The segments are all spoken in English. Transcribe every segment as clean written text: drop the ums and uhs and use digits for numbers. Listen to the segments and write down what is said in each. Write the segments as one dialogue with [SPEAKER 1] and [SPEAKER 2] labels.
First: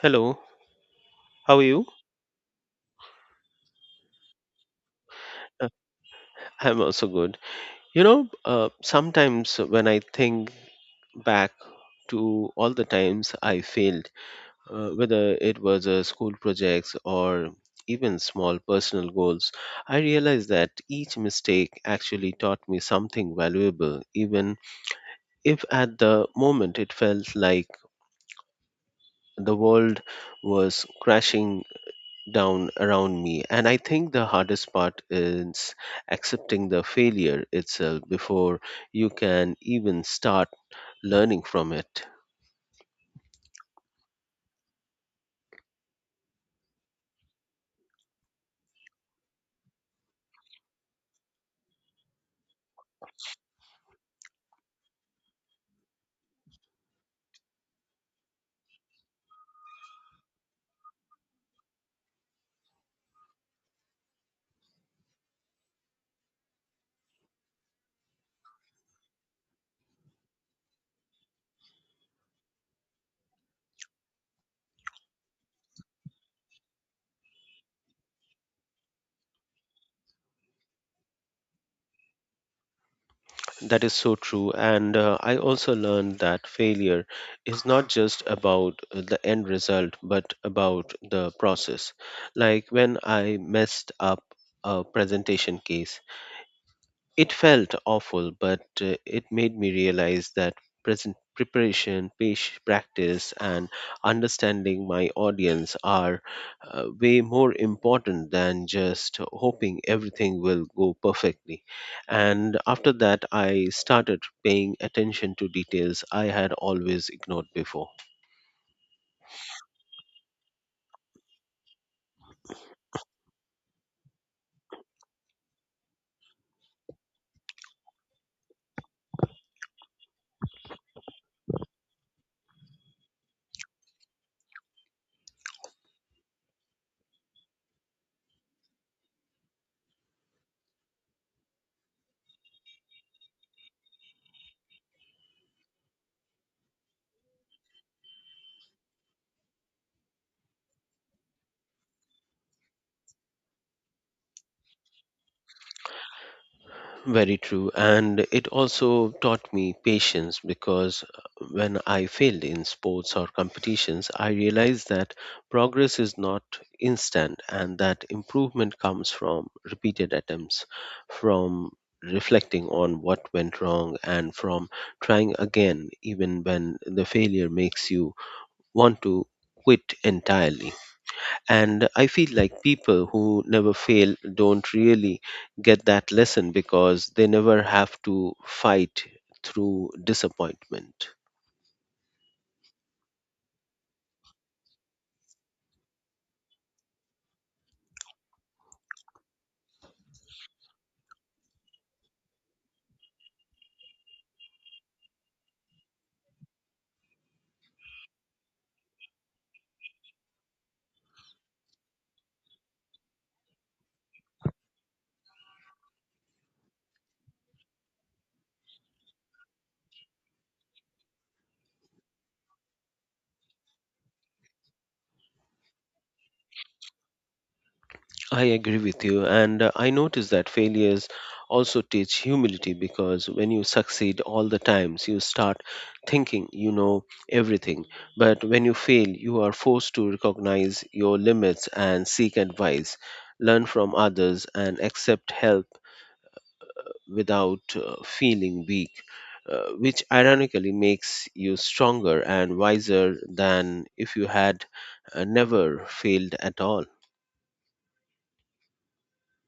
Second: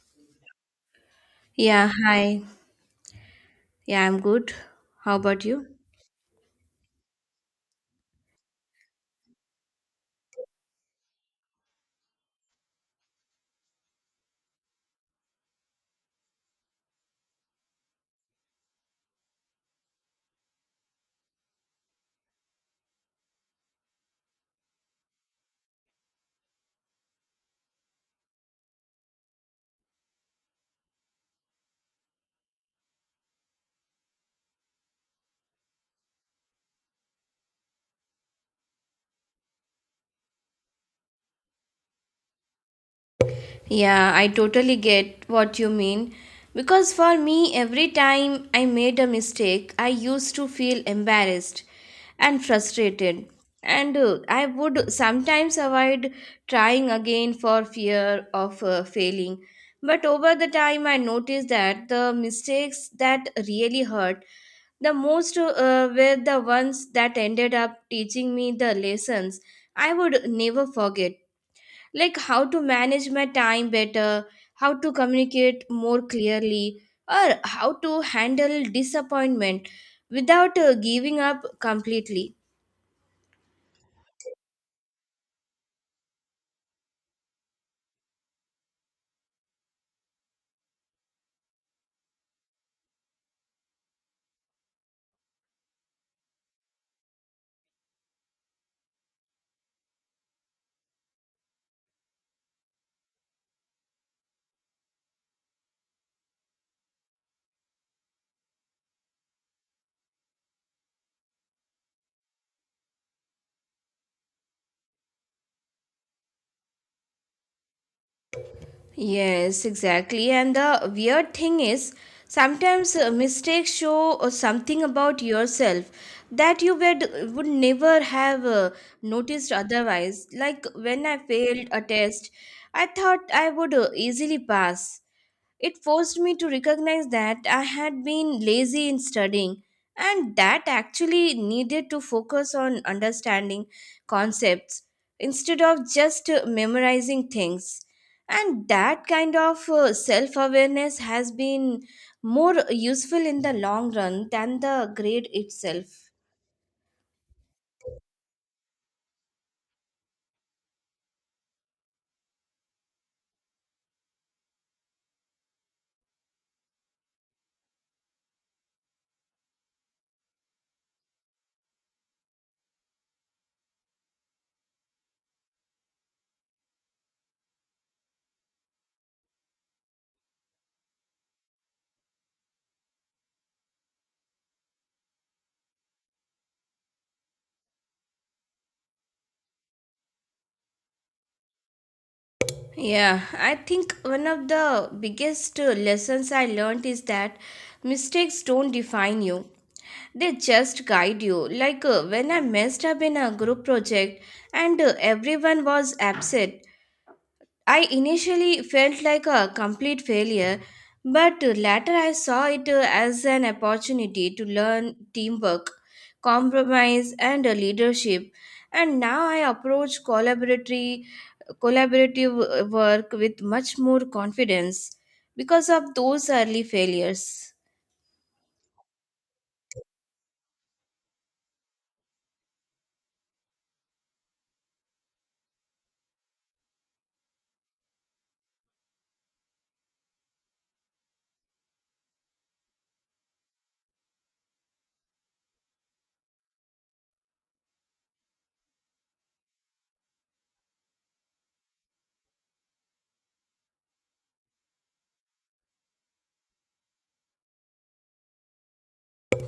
[SPEAKER 1] Hello, how are you?
[SPEAKER 2] Yeah, hi. Yeah, I'm good. How about you?
[SPEAKER 1] Uh, I'm also good. You know, sometimes when I think back to all the times I failed, whether it was school projects or even small personal goals, I realize that each mistake actually taught me something valuable, even if at the moment it felt like the world was crashing down around me. And I think the hardest part is accepting the failure itself before you can even start learning from it.
[SPEAKER 2] Yeah, I totally get what you mean. Because for me, every time I made a mistake, I used to feel embarrassed and frustrated. And I would sometimes avoid trying again for fear of failing. But over the time, I noticed that the mistakes that really hurt the most were the ones that ended up teaching me the lessons I would never forget, like how to manage my time better, how to communicate more clearly, or how to handle disappointment without giving up completely.
[SPEAKER 1] That is so true, and I also learned that failure is not just about the end result but about the process. Like when I messed up a presentation case, it felt awful, but it made me realize that present preparation, patient practice, and understanding my audience are way more important than just hoping everything will go perfectly. And after that, I started paying attention to details I had always ignored before.
[SPEAKER 2] Yes, exactly. And the weird thing is, sometimes mistakes show something about yourself that you would never have noticed otherwise. Like when I failed a test, I thought I would easily pass. It forced me to recognize that I had been lazy in studying and that actually needed to focus on understanding concepts instead of just memorizing things. And that kind of self awareness has been more useful in the long run than the grade itself.
[SPEAKER 1] Very true. And it also taught me patience because when I failed in sports or competitions, I realized that progress is not instant and that improvement comes from repeated attempts, from reflecting on what went wrong, and from trying again, even when the failure makes you want to quit entirely. And I feel like people who never fail don't really get that lesson because they never have to fight through disappointment.
[SPEAKER 2] Yeah, I think one of the biggest lessons I learned is that mistakes don't define you. They just guide you. Like when I messed up in a group project and everyone was upset, I initially felt like a complete failure, but later I saw it as an opportunity to learn teamwork, compromise, and leadership. And now I approach collaborative work with much more confidence because of those early failures.
[SPEAKER 1] I agree with you. And I notice that failures also teach humility because when you succeed all the times, you start thinking you know everything. But when you fail, you are forced to recognize your limits and seek advice, learn from others, and accept help without feeling weak, which ironically makes you stronger and wiser than if you had never failed at all.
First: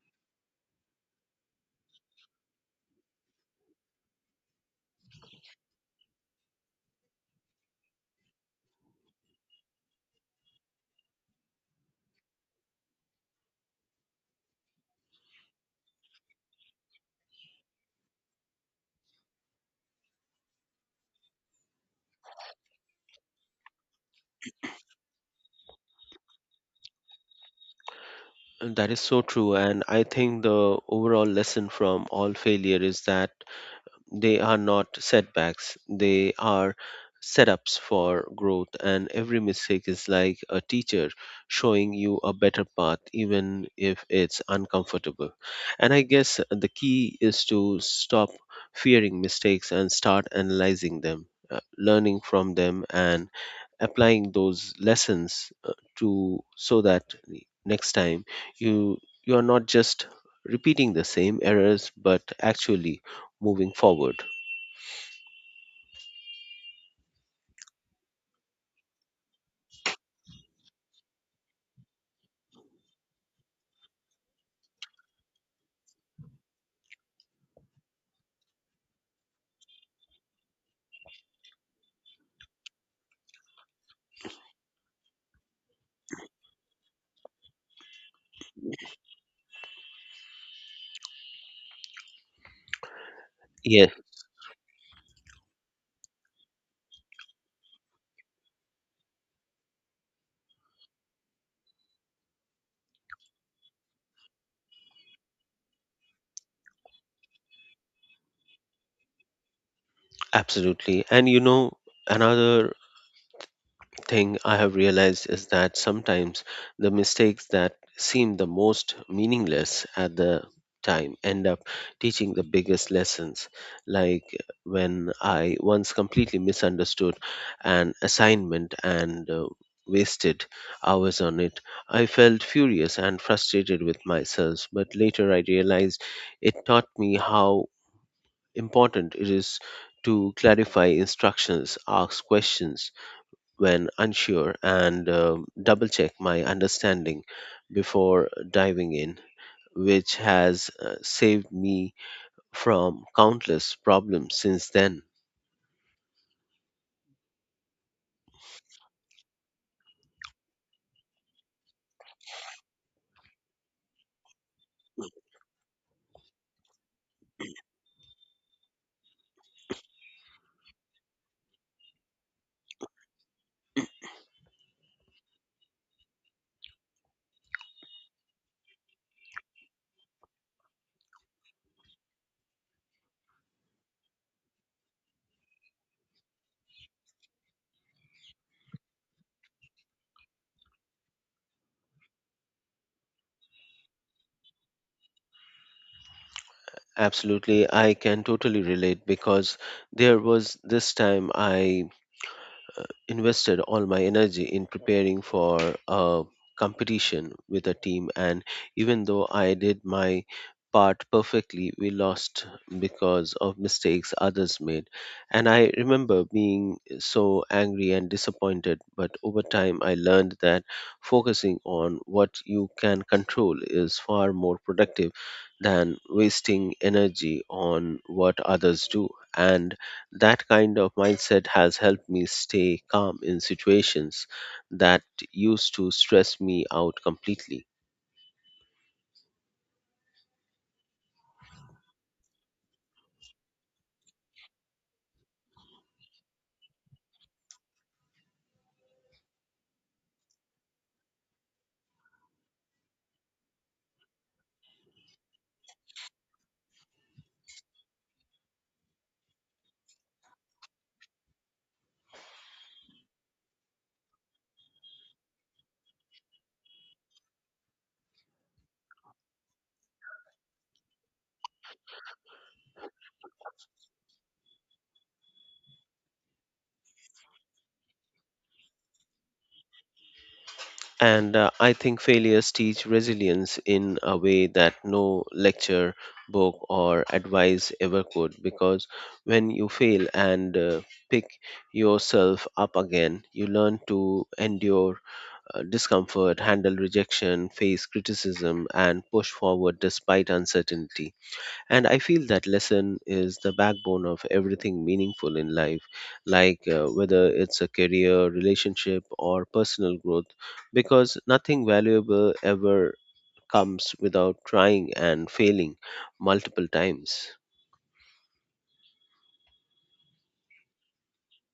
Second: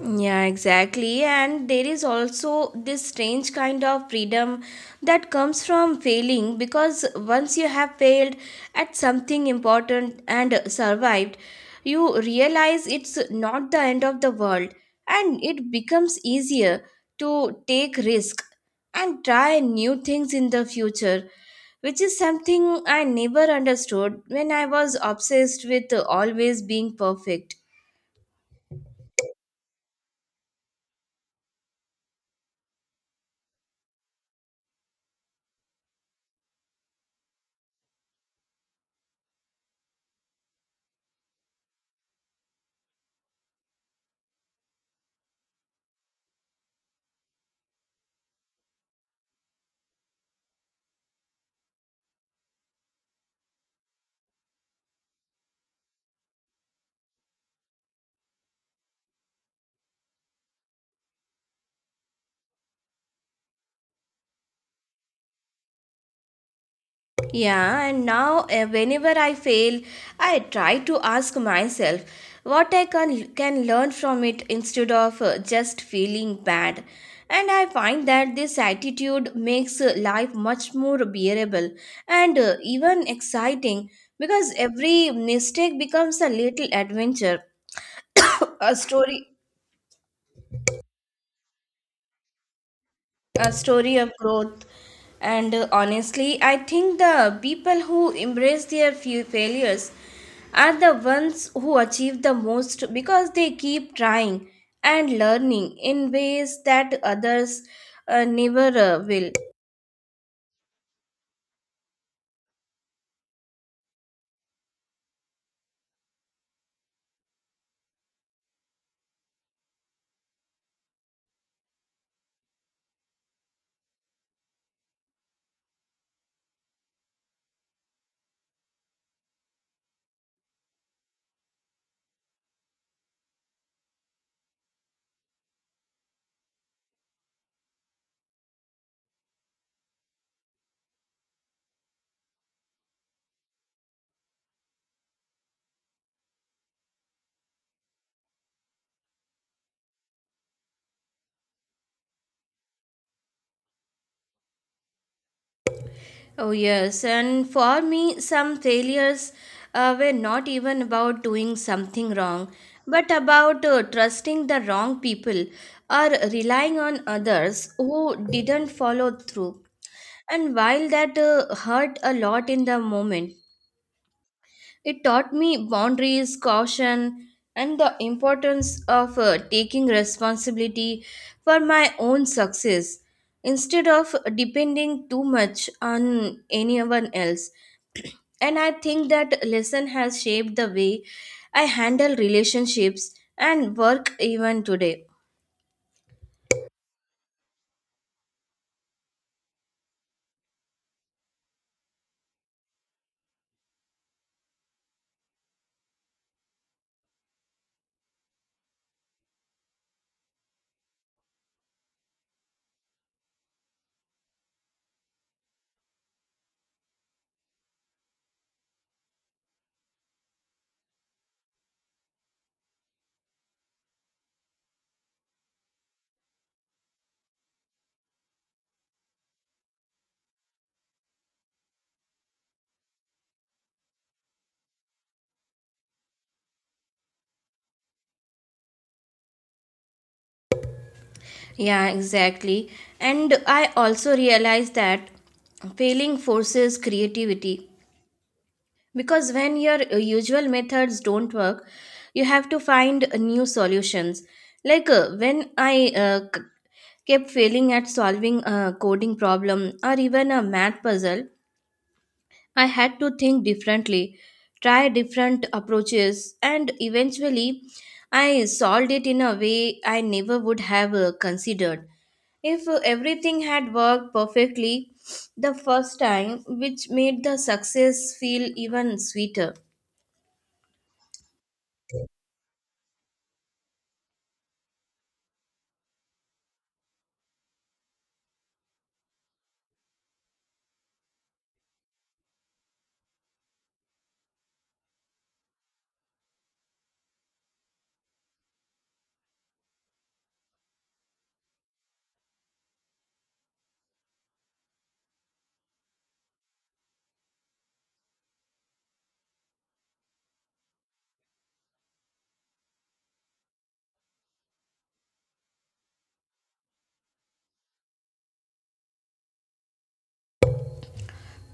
[SPEAKER 2] Yeah, exactly. And there is also this strange kind of freedom that comes from failing because once you have failed at something important and survived, you realize it's not the end of the world and it becomes easier to take risk and try new things in the future, which is something I never understood when I was obsessed with always being perfect.
[SPEAKER 1] And that is so true, and I think the overall lesson from all failure is that they are not setbacks, they are setups for growth, and every mistake is like a teacher showing you a better path, even if it's uncomfortable. And I guess the key is to stop fearing mistakes and start analyzing them, learning from them and applying those lessons to so that next time you you are not just repeating the same errors but actually moving forward.
[SPEAKER 2] Yeah, and now whenever I fail, I try to ask myself what I can learn from it instead of just feeling bad. And I find that this attitude makes life much more bearable and even exciting because every mistake becomes a little adventure, a story a
[SPEAKER 1] Yes,
[SPEAKER 2] story of growth. And honestly, I think the people who embrace their few failures are the ones who achieve the most because they keep trying and learning in ways that others never will.
[SPEAKER 1] absolutely. And you know, another thing I have realized is that sometimes the mistakes that seem the most meaningless at the time end up teaching the biggest lessons. Like when I once completely misunderstood an assignment and wasted hours on it, I felt furious and frustrated with myself. But later I realized it taught me how important it is to clarify instructions, ask questions when unsure, and double check my understanding before diving in, which has saved me from countless problems since then.
[SPEAKER 2] Oh, yes. And for me, some failures were not even about doing something wrong, but about trusting the wrong people or relying on others who didn't follow through. And while that hurt a lot in the moment, it taught me boundaries, caution, and the importance of taking responsibility for my own success instead of depending too much on anyone else. And I think that lesson has shaped the way I handle relationships and work even today.
[SPEAKER 1] Absolutely, I can totally relate because there was this time I invested all my energy in preparing for a competition with a team, and even though I did my part perfectly, we lost because of mistakes others made. And I remember being so angry and disappointed, but over time, I learned that focusing on what you can control is far more productive than wasting energy on what others do. And that kind of mindset has helped me stay calm in situations that used to stress me out completely.
[SPEAKER 2] Yeah, exactly. And I also realized that failing forces creativity because when your usual methods don't work, you have to find new solutions. Like when I kept failing at solving a coding problem or even a math puzzle, I had to think differently, try different approaches, and eventually I solved it in a way I never would have considered. If everything had worked perfectly the first time, which made the success feel even sweeter.
[SPEAKER 1] And I think failures teach resilience in a way that no lecture, book, or advice ever could, because when you fail and pick yourself up again, you learn to endure discomfort, handle rejection, face criticism, and push forward despite uncertainty. And I feel that lesson is the backbone of everything meaningful in life, like whether it's a career, relationship, or personal growth, because nothing valuable ever comes without trying and failing multiple times.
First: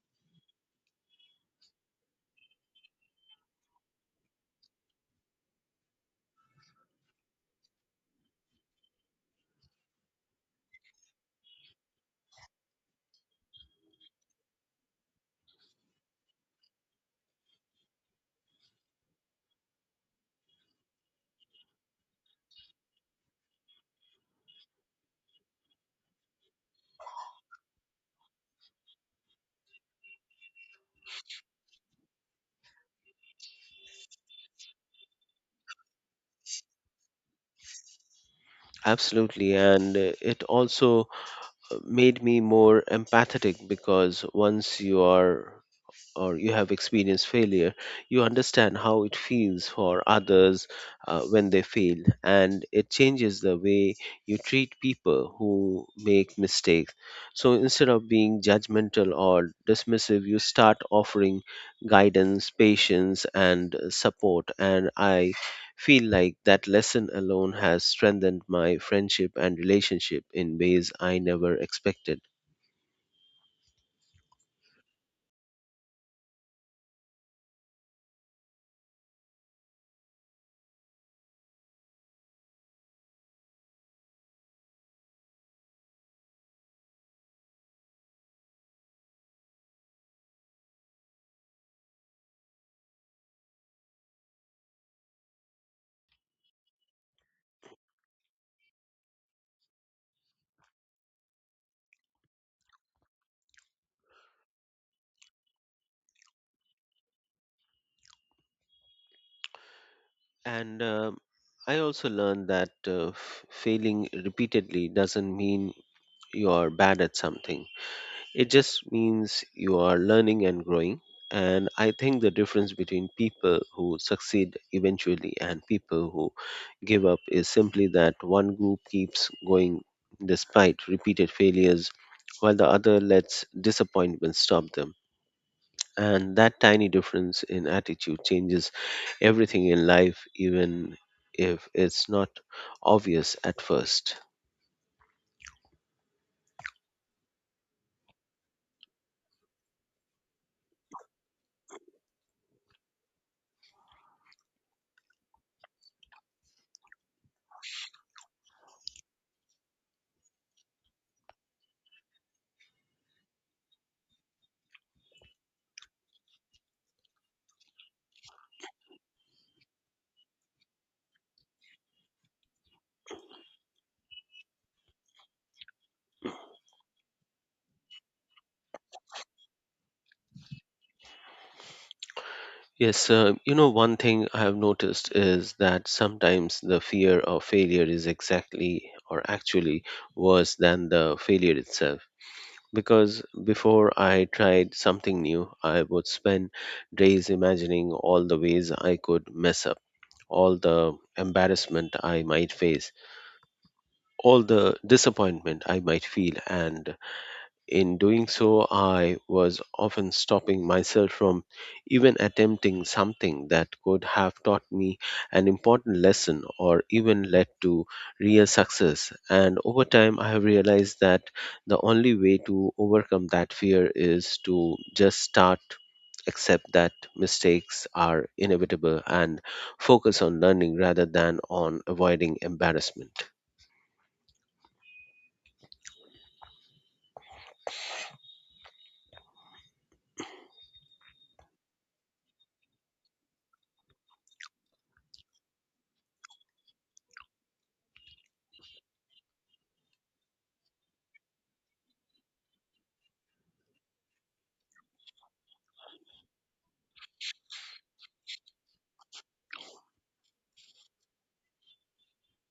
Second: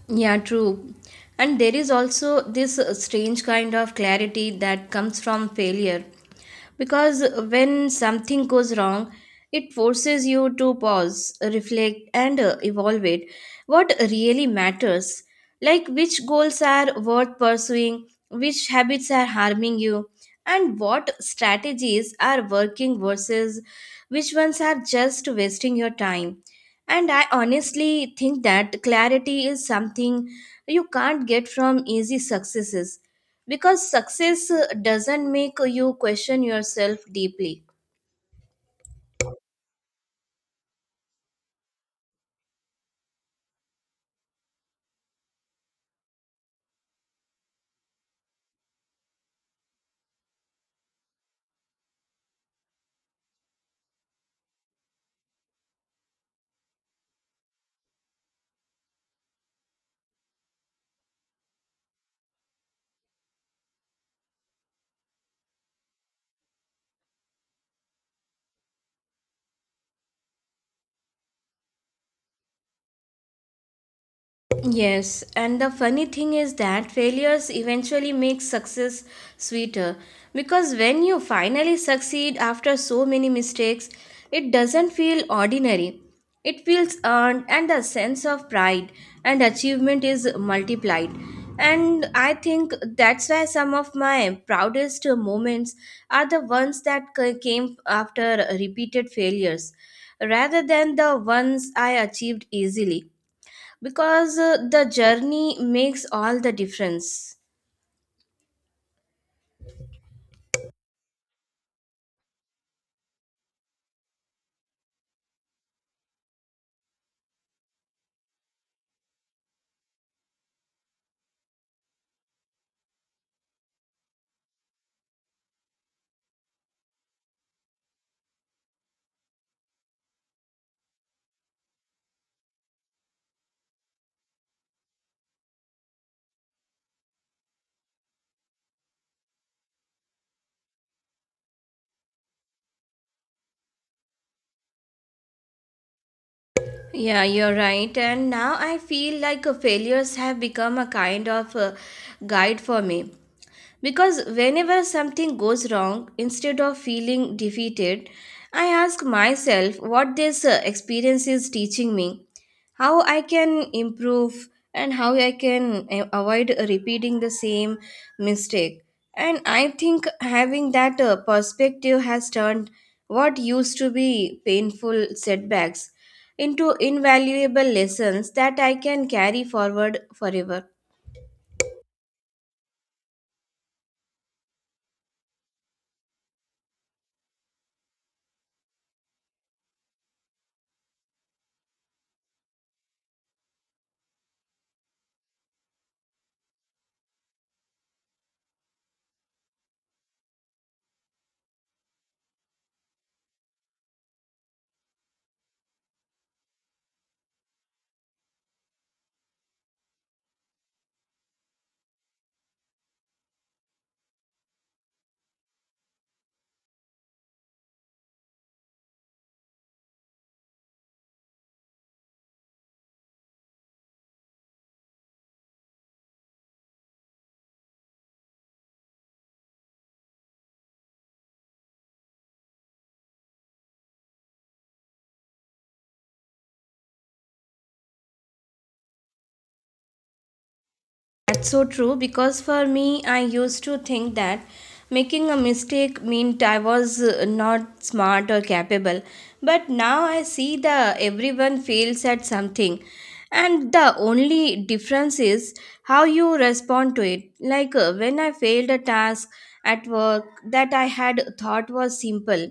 [SPEAKER 2] Yeah, true. And there is also this strange kind of clarity that comes from failure. Because when something goes wrong, it forces you to pause, reflect, and evaluate what really matters. Like which goals are worth pursuing, which habits are harming you, and what strategies are working versus which ones are just wasting your time. And I honestly think that clarity is something you can't get from easy successes because success doesn't make you question yourself deeply.
[SPEAKER 1] Absolutely, and it also made me more empathetic because once you are or you have experienced failure, you understand how it feels for others when they fail, and it changes the way you treat people who make mistakes. So instead of being judgmental or dismissive, you start offering guidance, patience, and support. And I feel like that lesson alone has strengthened my friendship and relationship in ways I never expected.
[SPEAKER 2] Yes, and the funny thing is that failures eventually make success sweeter because when you finally succeed after so many mistakes, it doesn't feel ordinary. It feels earned, and the sense of pride and achievement is multiplied. And I think that's why some of my proudest moments are the ones that came after repeated failures rather than the ones I achieved easily because the journey makes all the difference.
[SPEAKER 1] And I also learned that failing repeatedly doesn't mean you are bad at something. It just means you are learning and growing. And I think the difference between people who succeed eventually and people who give up is simply that one group keeps going despite repeated failures while the other lets disappointment stop them. And that tiny difference in attitude changes everything in life, even if it's not obvious at first.
[SPEAKER 2] Yeah, you're right. And now I feel like failures have become a kind of guide for me. Because whenever something goes wrong, instead of feeling defeated, I ask myself what this experience is teaching me, how I can improve, and how I can avoid repeating the same mistake. And I think having that perspective has turned what used to be painful setbacks into invaluable lessons that I can carry forward forever.
[SPEAKER 1] Yes, you know, one thing I have noticed is that sometimes the fear of failure is exactly or actually worse than the failure itself because before I tried something new, I would spend days imagining all the ways I could mess up, all the embarrassment I might face, all the disappointment I might feel, and in doing so, I was often stopping myself from even attempting something that could have taught me an important lesson or even led to real success. And over time, I have realized that the only way to overcome that fear is to just start, accept that mistakes are inevitable, and focus on learning rather than on avoiding embarrassment.
[SPEAKER 2] That's so true because for me, I used to think that making a mistake meant I was not smart or capable. But now I see that everyone fails at something, and the only difference is how you respond to it. Like when I failed a task at work that I had thought was simple,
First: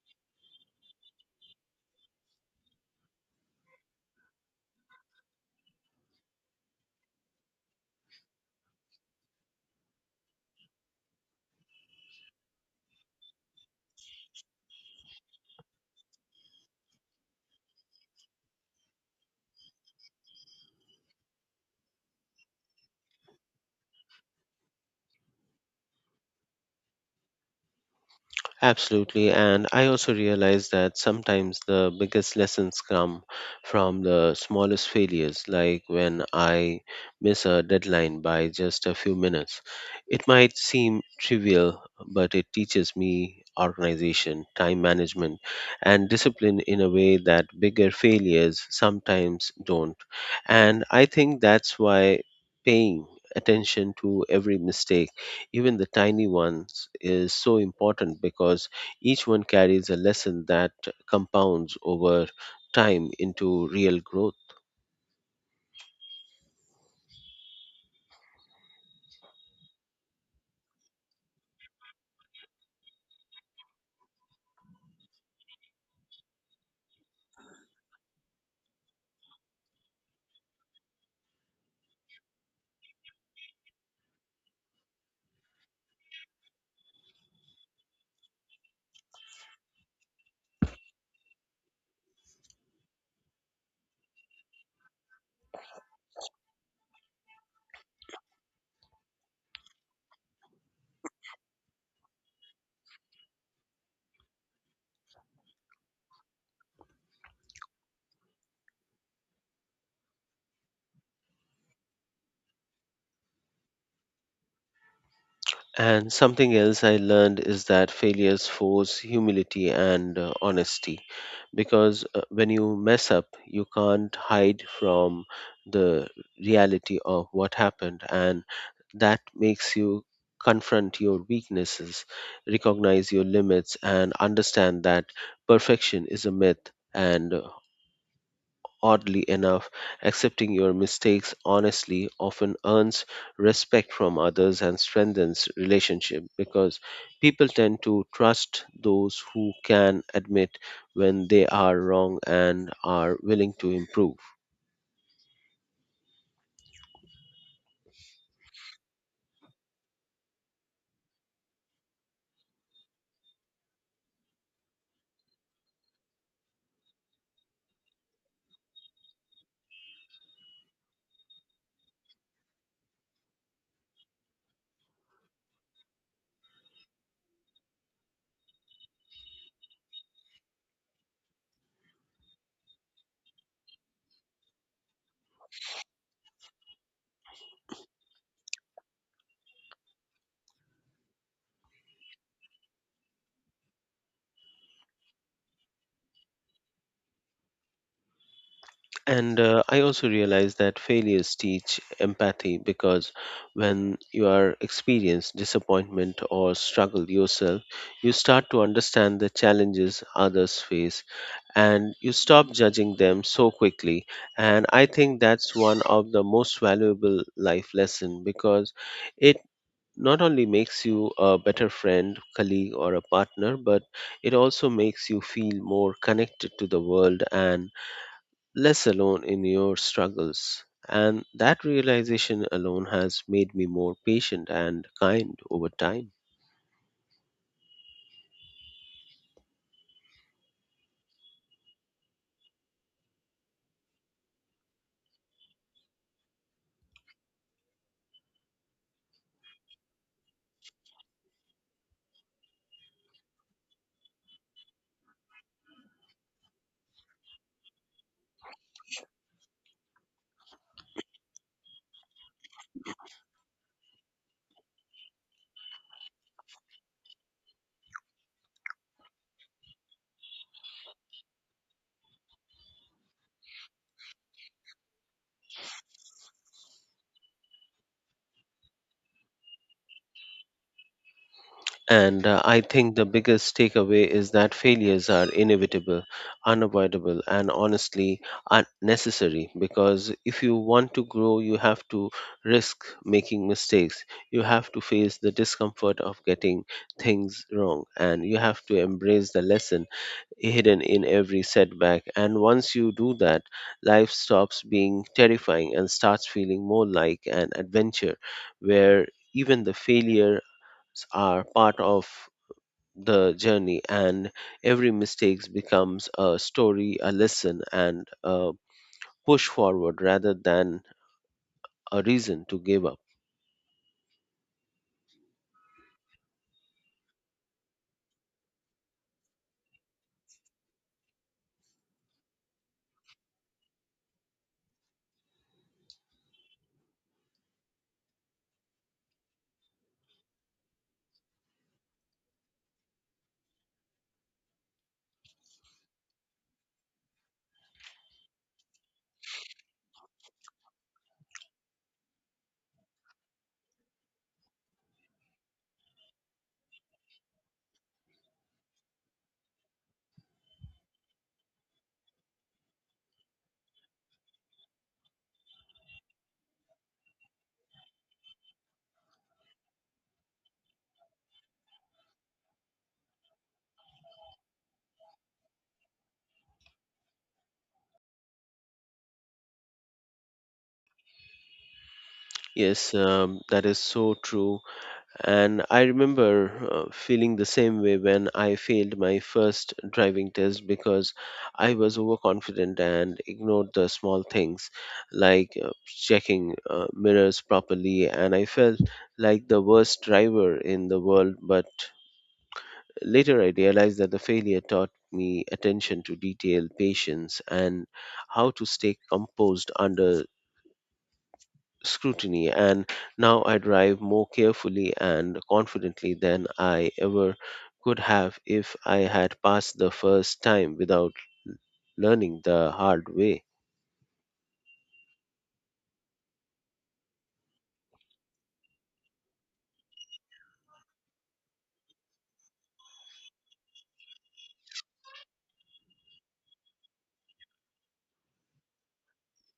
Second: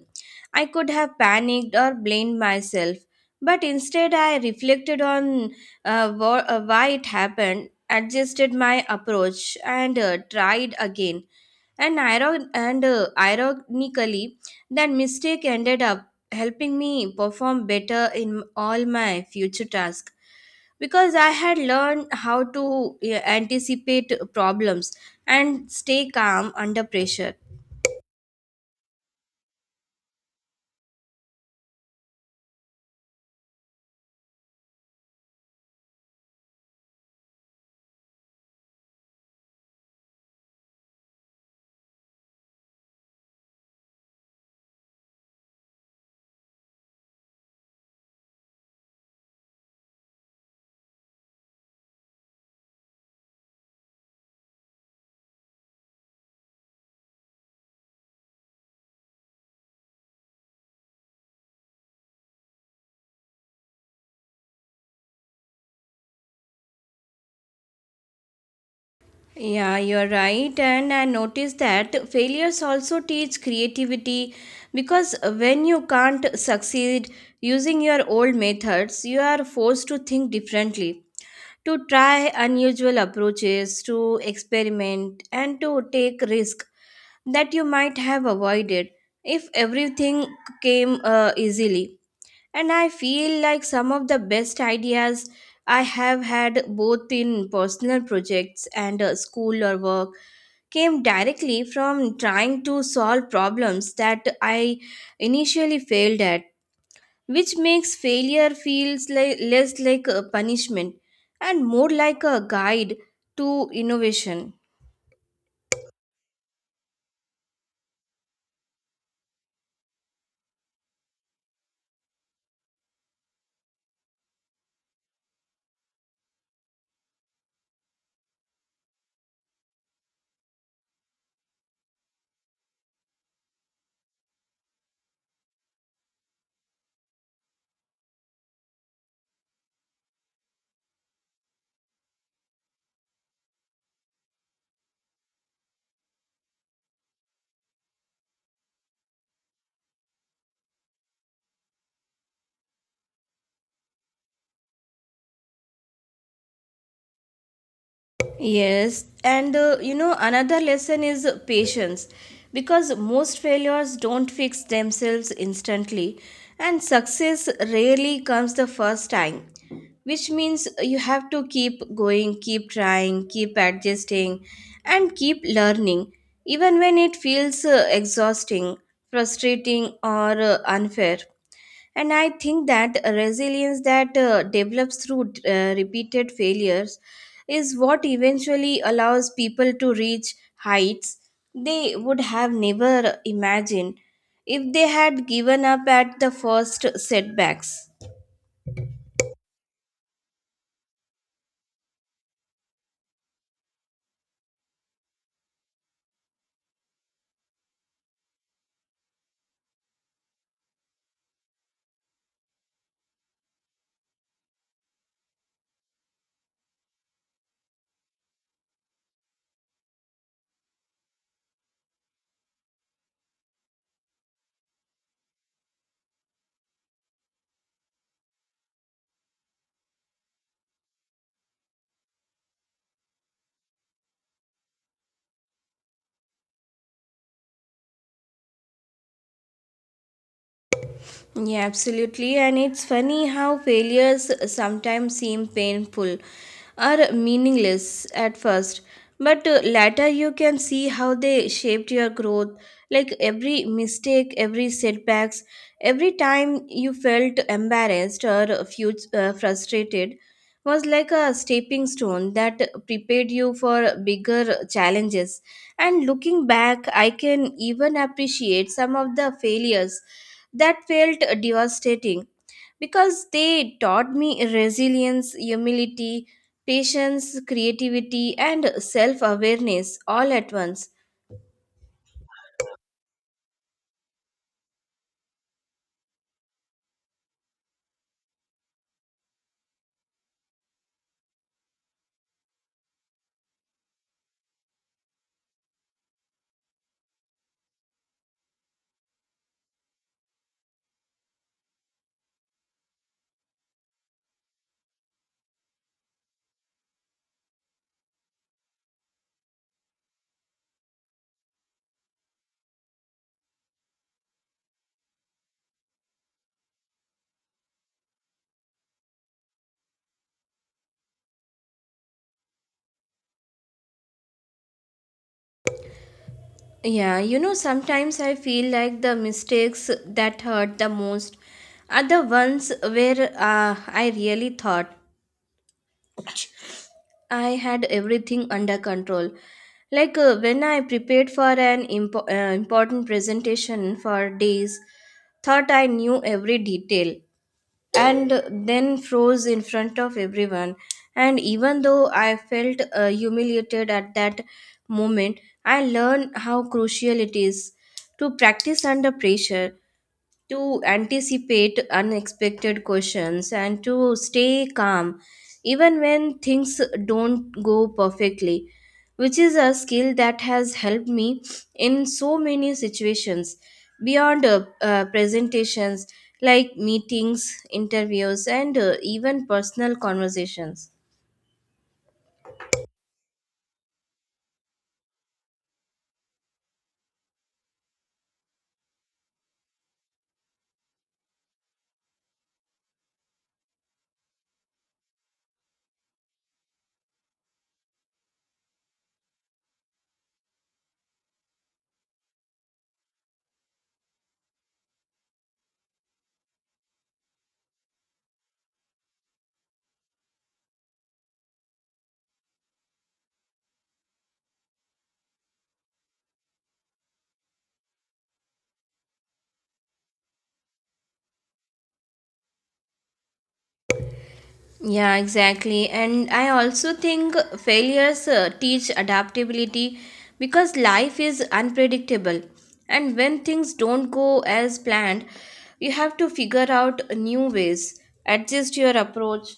[SPEAKER 2] I could have panicked or blamed myself. But instead, I reflected on why it happened, adjusted my approach, and tried again, and ironically that mistake ended up helping me perform better in all my future tasks because I had learned how to anticipate problems and stay calm under pressure.
[SPEAKER 1] Absolutely. And I also realize that sometimes the biggest lessons come from the smallest failures, like when I miss a deadline by just a few minutes. It might seem trivial, but it teaches me organization, time management, and discipline in a way that bigger failures sometimes don't. And I think that's why paying attention to every mistake, even the tiny ones, is so important because each one carries a lesson that compounds over time into real growth.
[SPEAKER 2] Yeah, you're right. And I noticed that failures also teach creativity because when you can't succeed using your old methods, you are forced to think differently, to try unusual approaches, to experiment, and to take risk that you might have avoided if everything came easily. And I feel like some of the best ideas I have had both in personal projects and school or work came directly from trying to solve problems that I initially failed at, which makes failure feels like, less like a punishment and more like a guide to innovation.
[SPEAKER 1] And something else I learned is that failures force humility and honesty because when you mess up, you can't hide from the reality of what happened, and that makes you confront your weaknesses, recognize your limits, and understand that perfection is a myth, and oddly enough, accepting your mistakes honestly often earns respect from others and strengthens relationship because people tend to trust those who can admit when they are wrong and are willing to improve.
[SPEAKER 2] Yes, and you know, another lesson is patience because most failures don't fix themselves instantly, and success rarely comes the first time, which means you have to keep going, keep trying, keep adjusting, and keep learning, even when it feels exhausting, frustrating, or unfair. And I think that resilience that develops through repeated failures is what eventually allows people to reach heights they would have never imagined if they had given up at the first setbacks.
[SPEAKER 1] And I also realize that failures teach empathy because when you are experience disappointment or struggle yourself, you start to understand the challenges others face and you stop judging them so quickly. And I think that's one of the most valuable life lesson because it not only makes you a better friend, colleague, or a partner, but it also makes you feel more connected to the world and less alone in your struggles. And that realization alone has made me more patient and kind over time.
[SPEAKER 2] Yeah, absolutely. And it's funny how failures sometimes seem painful or meaningless at first, but later you can see how they shaped your growth. Like every mistake, every setbacks, every time you felt embarrassed or frustrated was like a stepping stone that prepared you for bigger challenges. And looking back, I can even appreciate some of the failures that felt devastating because they taught me resilience, humility, patience, creativity, and self awareness all at once.
[SPEAKER 1] And I think the biggest takeaway is that failures are inevitable, unavoidable, and honestly unnecessary because if you want to grow, you have to risk making mistakes. You have to face the discomfort of getting things wrong, and you have to embrace the lesson hidden in every setback. And once you do that, life stops being terrifying and starts feeling more like an adventure where even the failures are part of the journey, and every mistake becomes a story, a lesson, and a push forward rather than a reason to give up.
[SPEAKER 2] Yeah, you know, sometimes I feel like the mistakes that hurt the most are the ones where I really thought I had everything under control. Like when I prepared for an important presentation for days, thought I knew every detail and then froze in front of everyone. And even though I felt humiliated at that moment, I learned how crucial it is to practice under pressure, to anticipate unexpected questions, and to stay calm even when things don't go perfectly, which is a skill that has helped me in so many situations beyond presentations, like meetings, interviews, and even personal conversations.
[SPEAKER 1] Yes, that is so true. And I remember feeling the same way when I failed my first driving test because I was overconfident and ignored the small things like checking mirrors properly. And I felt like the worst driver in the world. But later I realized that the failure taught me attention to detail, patience, and how to stay composed under scrutiny, and now I drive more carefully and confidently than I ever could have if I had passed the first time without learning the hard way.
[SPEAKER 2] Yeah, exactly. And I also think failures teach adaptability because life is unpredictable. And when things don't go as planned, you have to figure out new ways, adjust your approach,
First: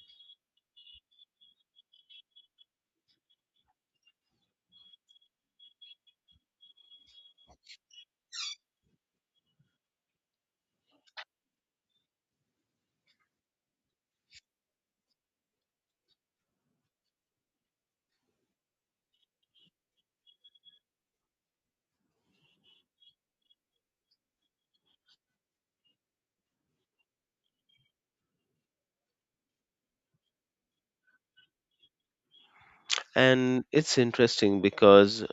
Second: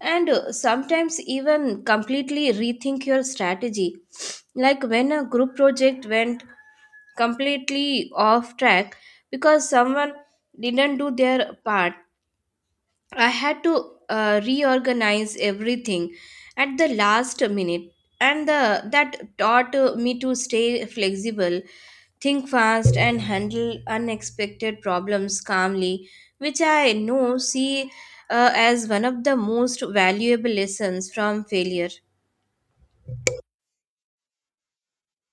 [SPEAKER 2] and sometimes even completely rethink your strategy. Like when a group project went completely off track because someone didn't do their part, I had to reorganize everything at the last minute, and that taught me to stay flexible, think fast, and handle unexpected problems calmly, which I know see as one of the most valuable lessons from failure.
[SPEAKER 1] And it's interesting because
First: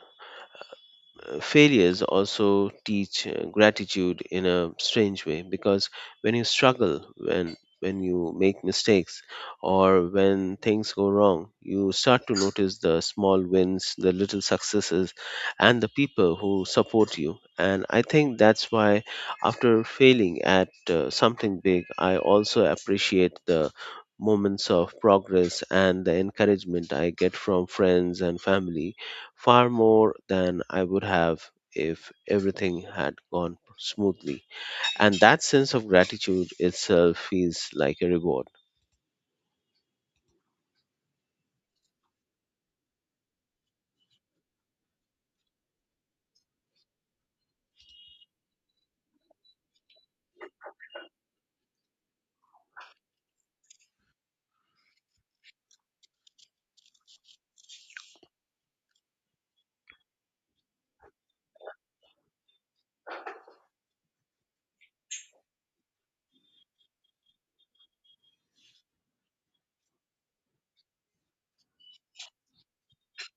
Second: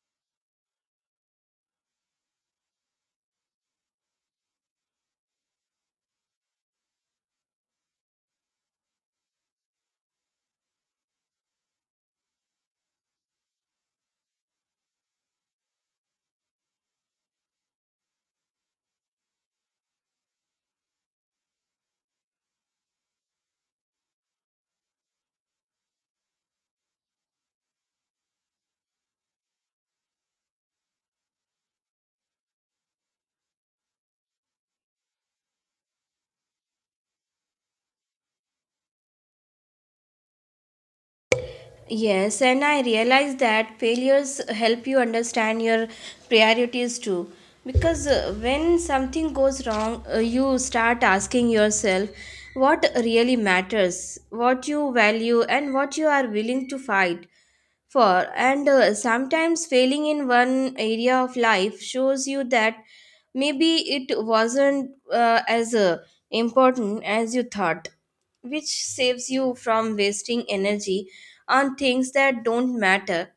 [SPEAKER 1] failures also teach gratitude in a strange way because when you struggle, when you make mistakes or when things go wrong, you start to notice the small wins, the little successes, and the people who support you. And I think that's why after failing at something big, I also appreciate the moments of progress and the encouragement I get from friends and family far more than I would have if everything had gone smoothly. And that sense of gratitude itself feels like a reward.
[SPEAKER 2] Yes, and I realize that failures help you understand your priorities too. Because when something goes wrong, you start asking yourself what really matters, what you value, and what you are willing to fight for. And sometimes failing in one area of life shows you that maybe it wasn't as important as you thought, which saves you from wasting energy on things that don't matter.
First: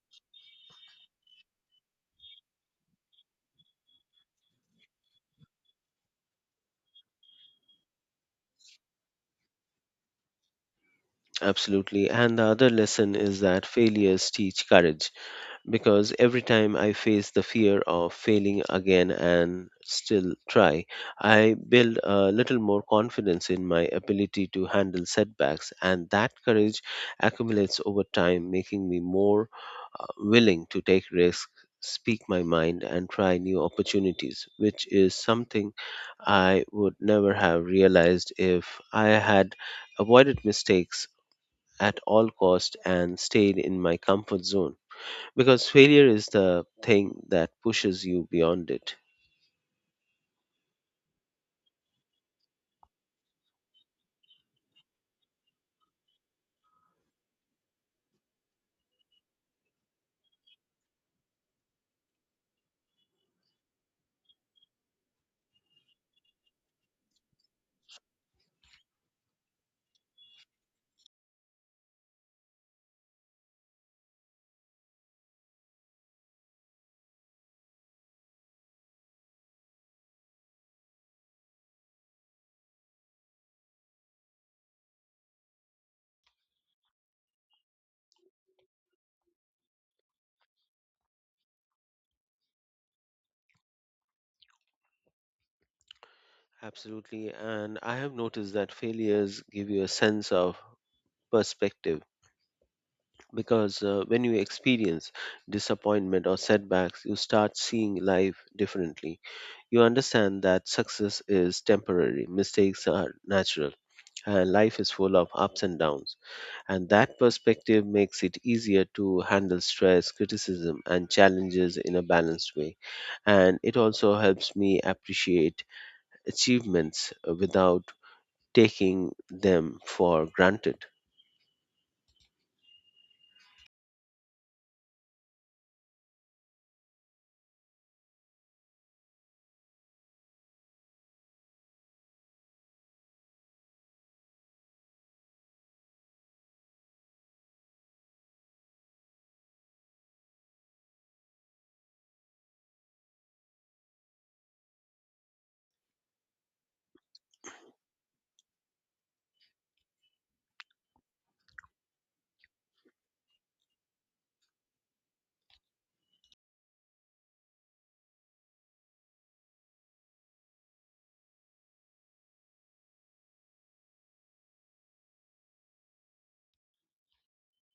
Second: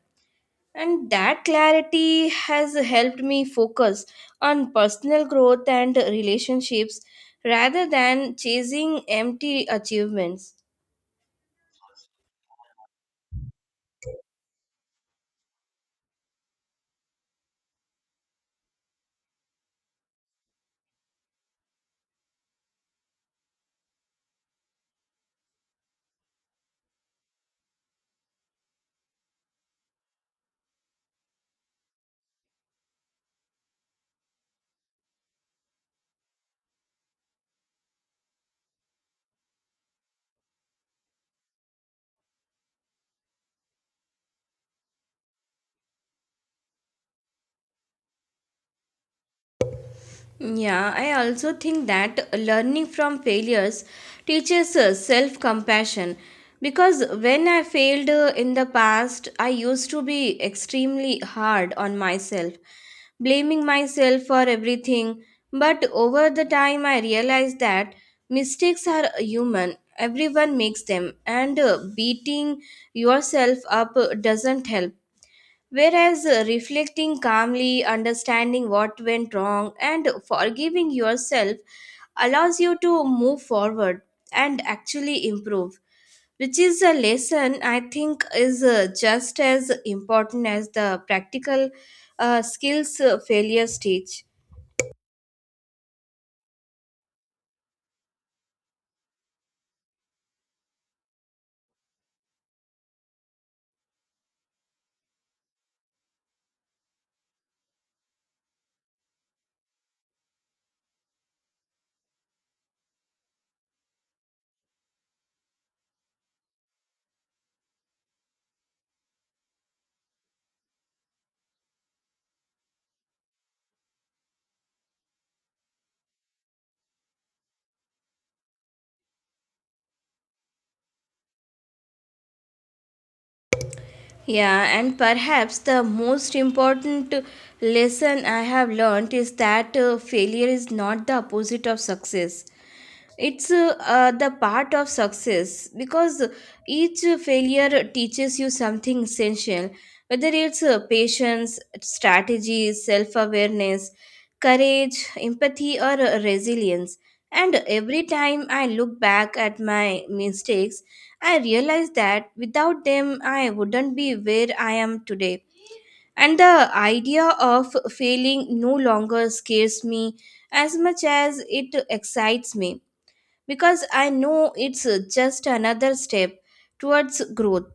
[SPEAKER 2] And that clarity has helped me focus on personal growth and relationships rather than chasing empty achievements.
[SPEAKER 1] Absolutely. And the other lesson is that failures teach courage because every time I face the fear of failing again and still try, I build a little more confidence in my ability to handle setbacks. And that courage accumulates over time, making me more willing to take risks, speak my mind, and try new opportunities, which is something I would never have realized if I had avoided mistakes at all cost and stayed in my comfort zone, because failure is the thing that pushes you beyond it.
[SPEAKER 2] Yeah, I also think that learning from failures teaches self compassion because when I failed in the past, I used to be extremely hard on myself, blaming myself for everything. But over the time, I realized that mistakes are human, everyone makes them, and beating yourself up doesn't help. Whereas reflecting calmly, understanding what went wrong, and forgiving yourself allows you to move forward and actually improve, which is a lesson I think is just as important as the practical skills failures teach.
[SPEAKER 1] Absolutely, and I have noticed that failures give you a sense of perspective because when you experience disappointment or setbacks, you start seeing life differently. You understand that success is temporary, mistakes are natural, and life is full of ups and downs. And that perspective makes it easier to handle stress, criticism, and challenges in a balanced way. And it also helps me appreciate achievements without taking them for granted.
[SPEAKER 2] Yeah, and perhaps the most important lesson I have learned is that failure is not the opposite of success. It's the part of success because each failure teaches you something essential, whether it's patience, strategy, self awareness, courage, empathy, or resilience. And every time I look back at my mistakes, I realized that without them, I wouldn't be where I am today. And the idea of failing no longer scares me as much as it excites me because I know it's just another step towards growth.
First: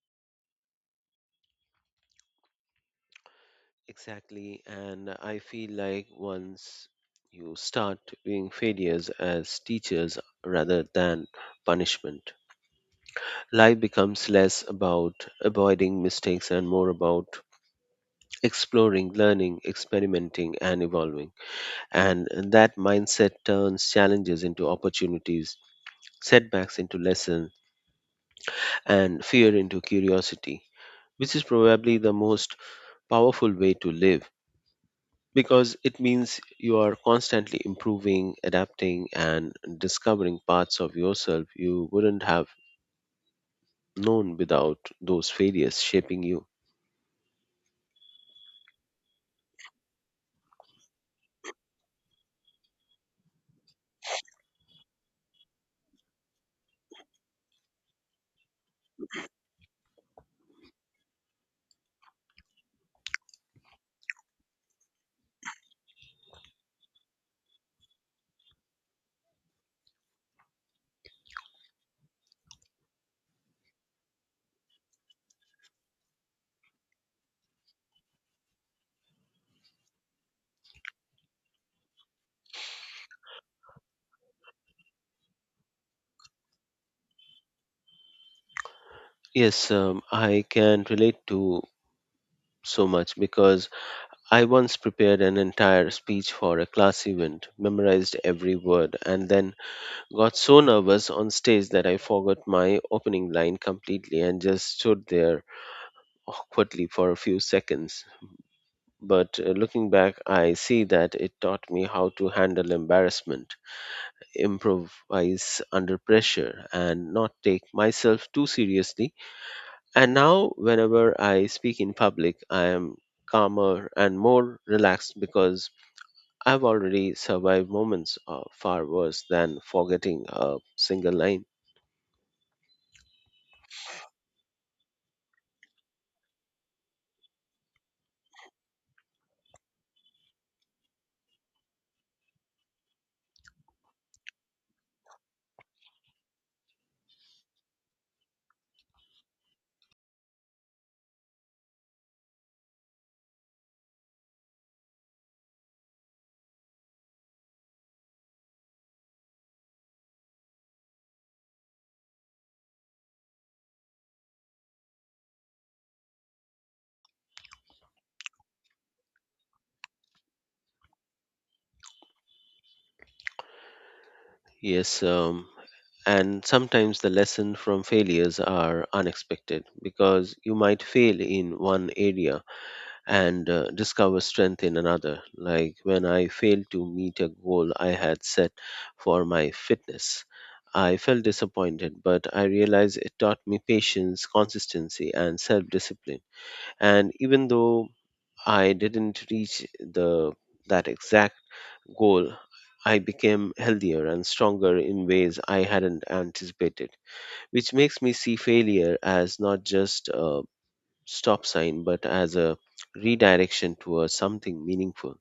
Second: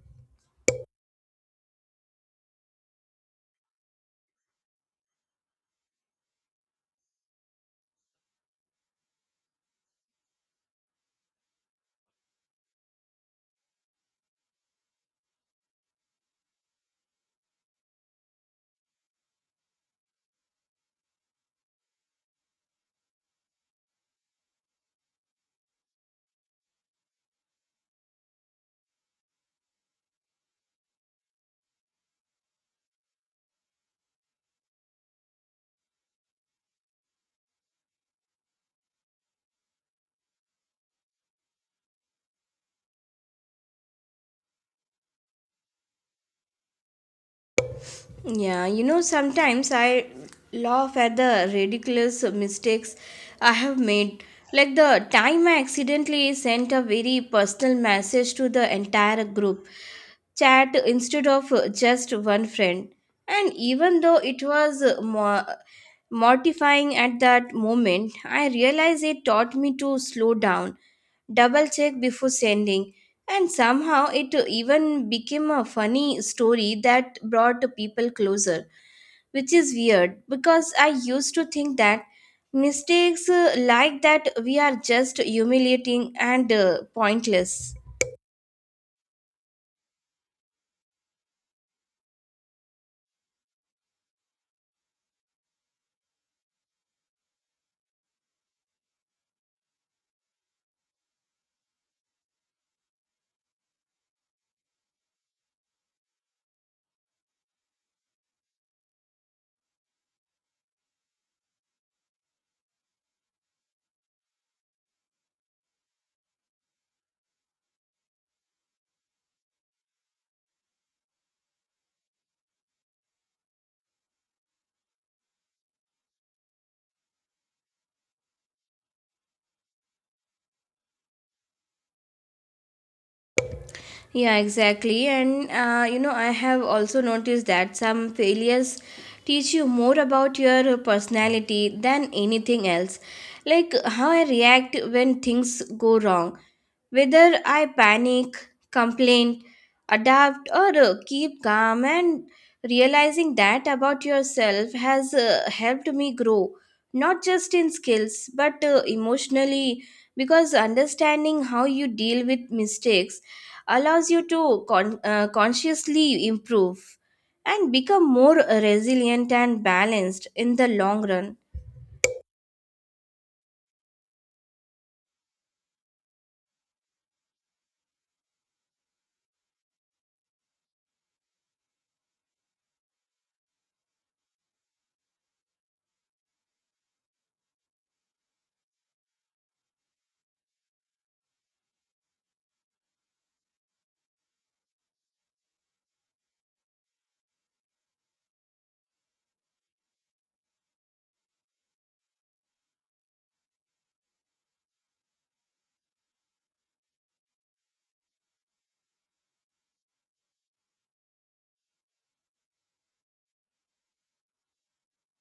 [SPEAKER 1] Exactly. And I feel like once you start viewing failures as teachers rather than punishment, life becomes less about avoiding mistakes and more about exploring, learning, experimenting, and evolving. And that mindset turns challenges into opportunities, setbacks into lessons, and fear into curiosity, which is probably the most powerful way to live because it means you are constantly improving, adapting, and discovering parts of yourself you wouldn't have known without those failures shaping you.
[SPEAKER 2] Yeah, you know, sometimes I laugh at the ridiculous mistakes I have made. Like the time I accidentally sent a very personal message to the entire group chat instead of just one friend. And even though it was mortifying at that moment, I realized it taught me to slow down, double check before sending. And somehow it even became a funny story that brought people closer, which is weird because I used to think that mistakes like that we are just humiliating and pointless.
[SPEAKER 1] Yes, I can relate to so much because I once prepared an entire speech for a class event, memorized every word, and then got so nervous on stage that I forgot my opening line completely and just stood there awkwardly for a few seconds. But looking back, I see that it taught me how to handle embarrassment, improvise under pressure, and not take myself too seriously. And now, whenever I speak in public, I am calmer and more relaxed because I've already survived moments far worse than forgetting a single line.
[SPEAKER 2] Yeah, exactly. And you know, I have also noticed that some failures teach you more about your personality than anything else. Like how I react when things go wrong, whether I panic, complain, adapt, or keep calm, and realizing that about yourself has helped me grow, not just in skills but emotionally, because understanding how you deal with mistakes allows you to consciously improve and become more resilient and balanced in the long run.
[SPEAKER 1] Yes, and sometimes the lesson from failures are unexpected because you might fail in one area and discover strength in another, like when I failed to meet a goal I had set for my fitness. I felt disappointed, but I realized it taught me patience, consistency, and self discipline. And even though I didn't reach the that exact goal, I became healthier and stronger in ways I hadn't anticipated, which makes me see failure as not just stop sign, but as a redirection towards something meaningful.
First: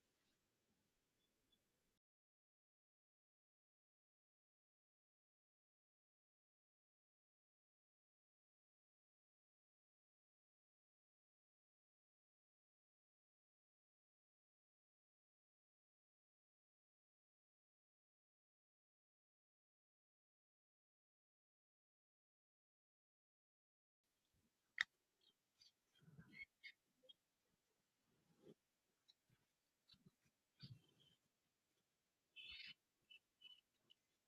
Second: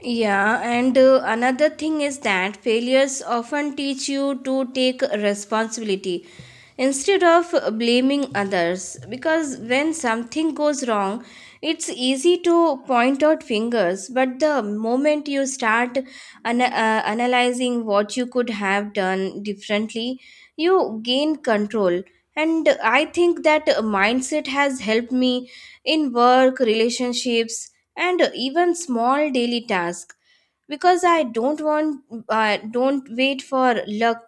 [SPEAKER 2] Yeah, and another thing is that failures often teach you to take responsibility instead of blaming others. Because when something goes wrong, it's easy to point out fingers, but the moment you start analyzing what you could have done differently, you gain control. And I think that mindset has helped me in work, relationships and even small daily tasks because I don't wait for luck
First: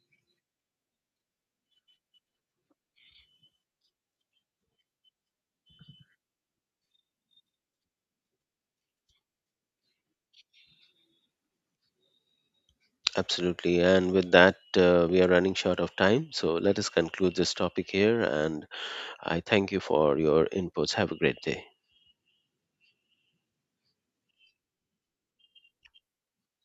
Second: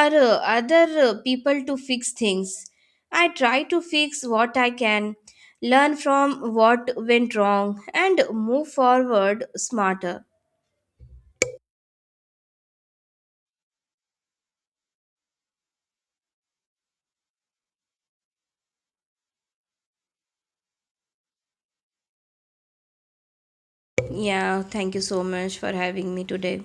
[SPEAKER 2] or other people to fix things. I try to fix what I can, learn from what went wrong, and move forward smarter.
[SPEAKER 1] Absolutely. And with that, we are running short of time. So let us conclude this topic here. And I thank you for your inputs. Have a great day.
[SPEAKER 2] Yeah, thank you so much for having me today.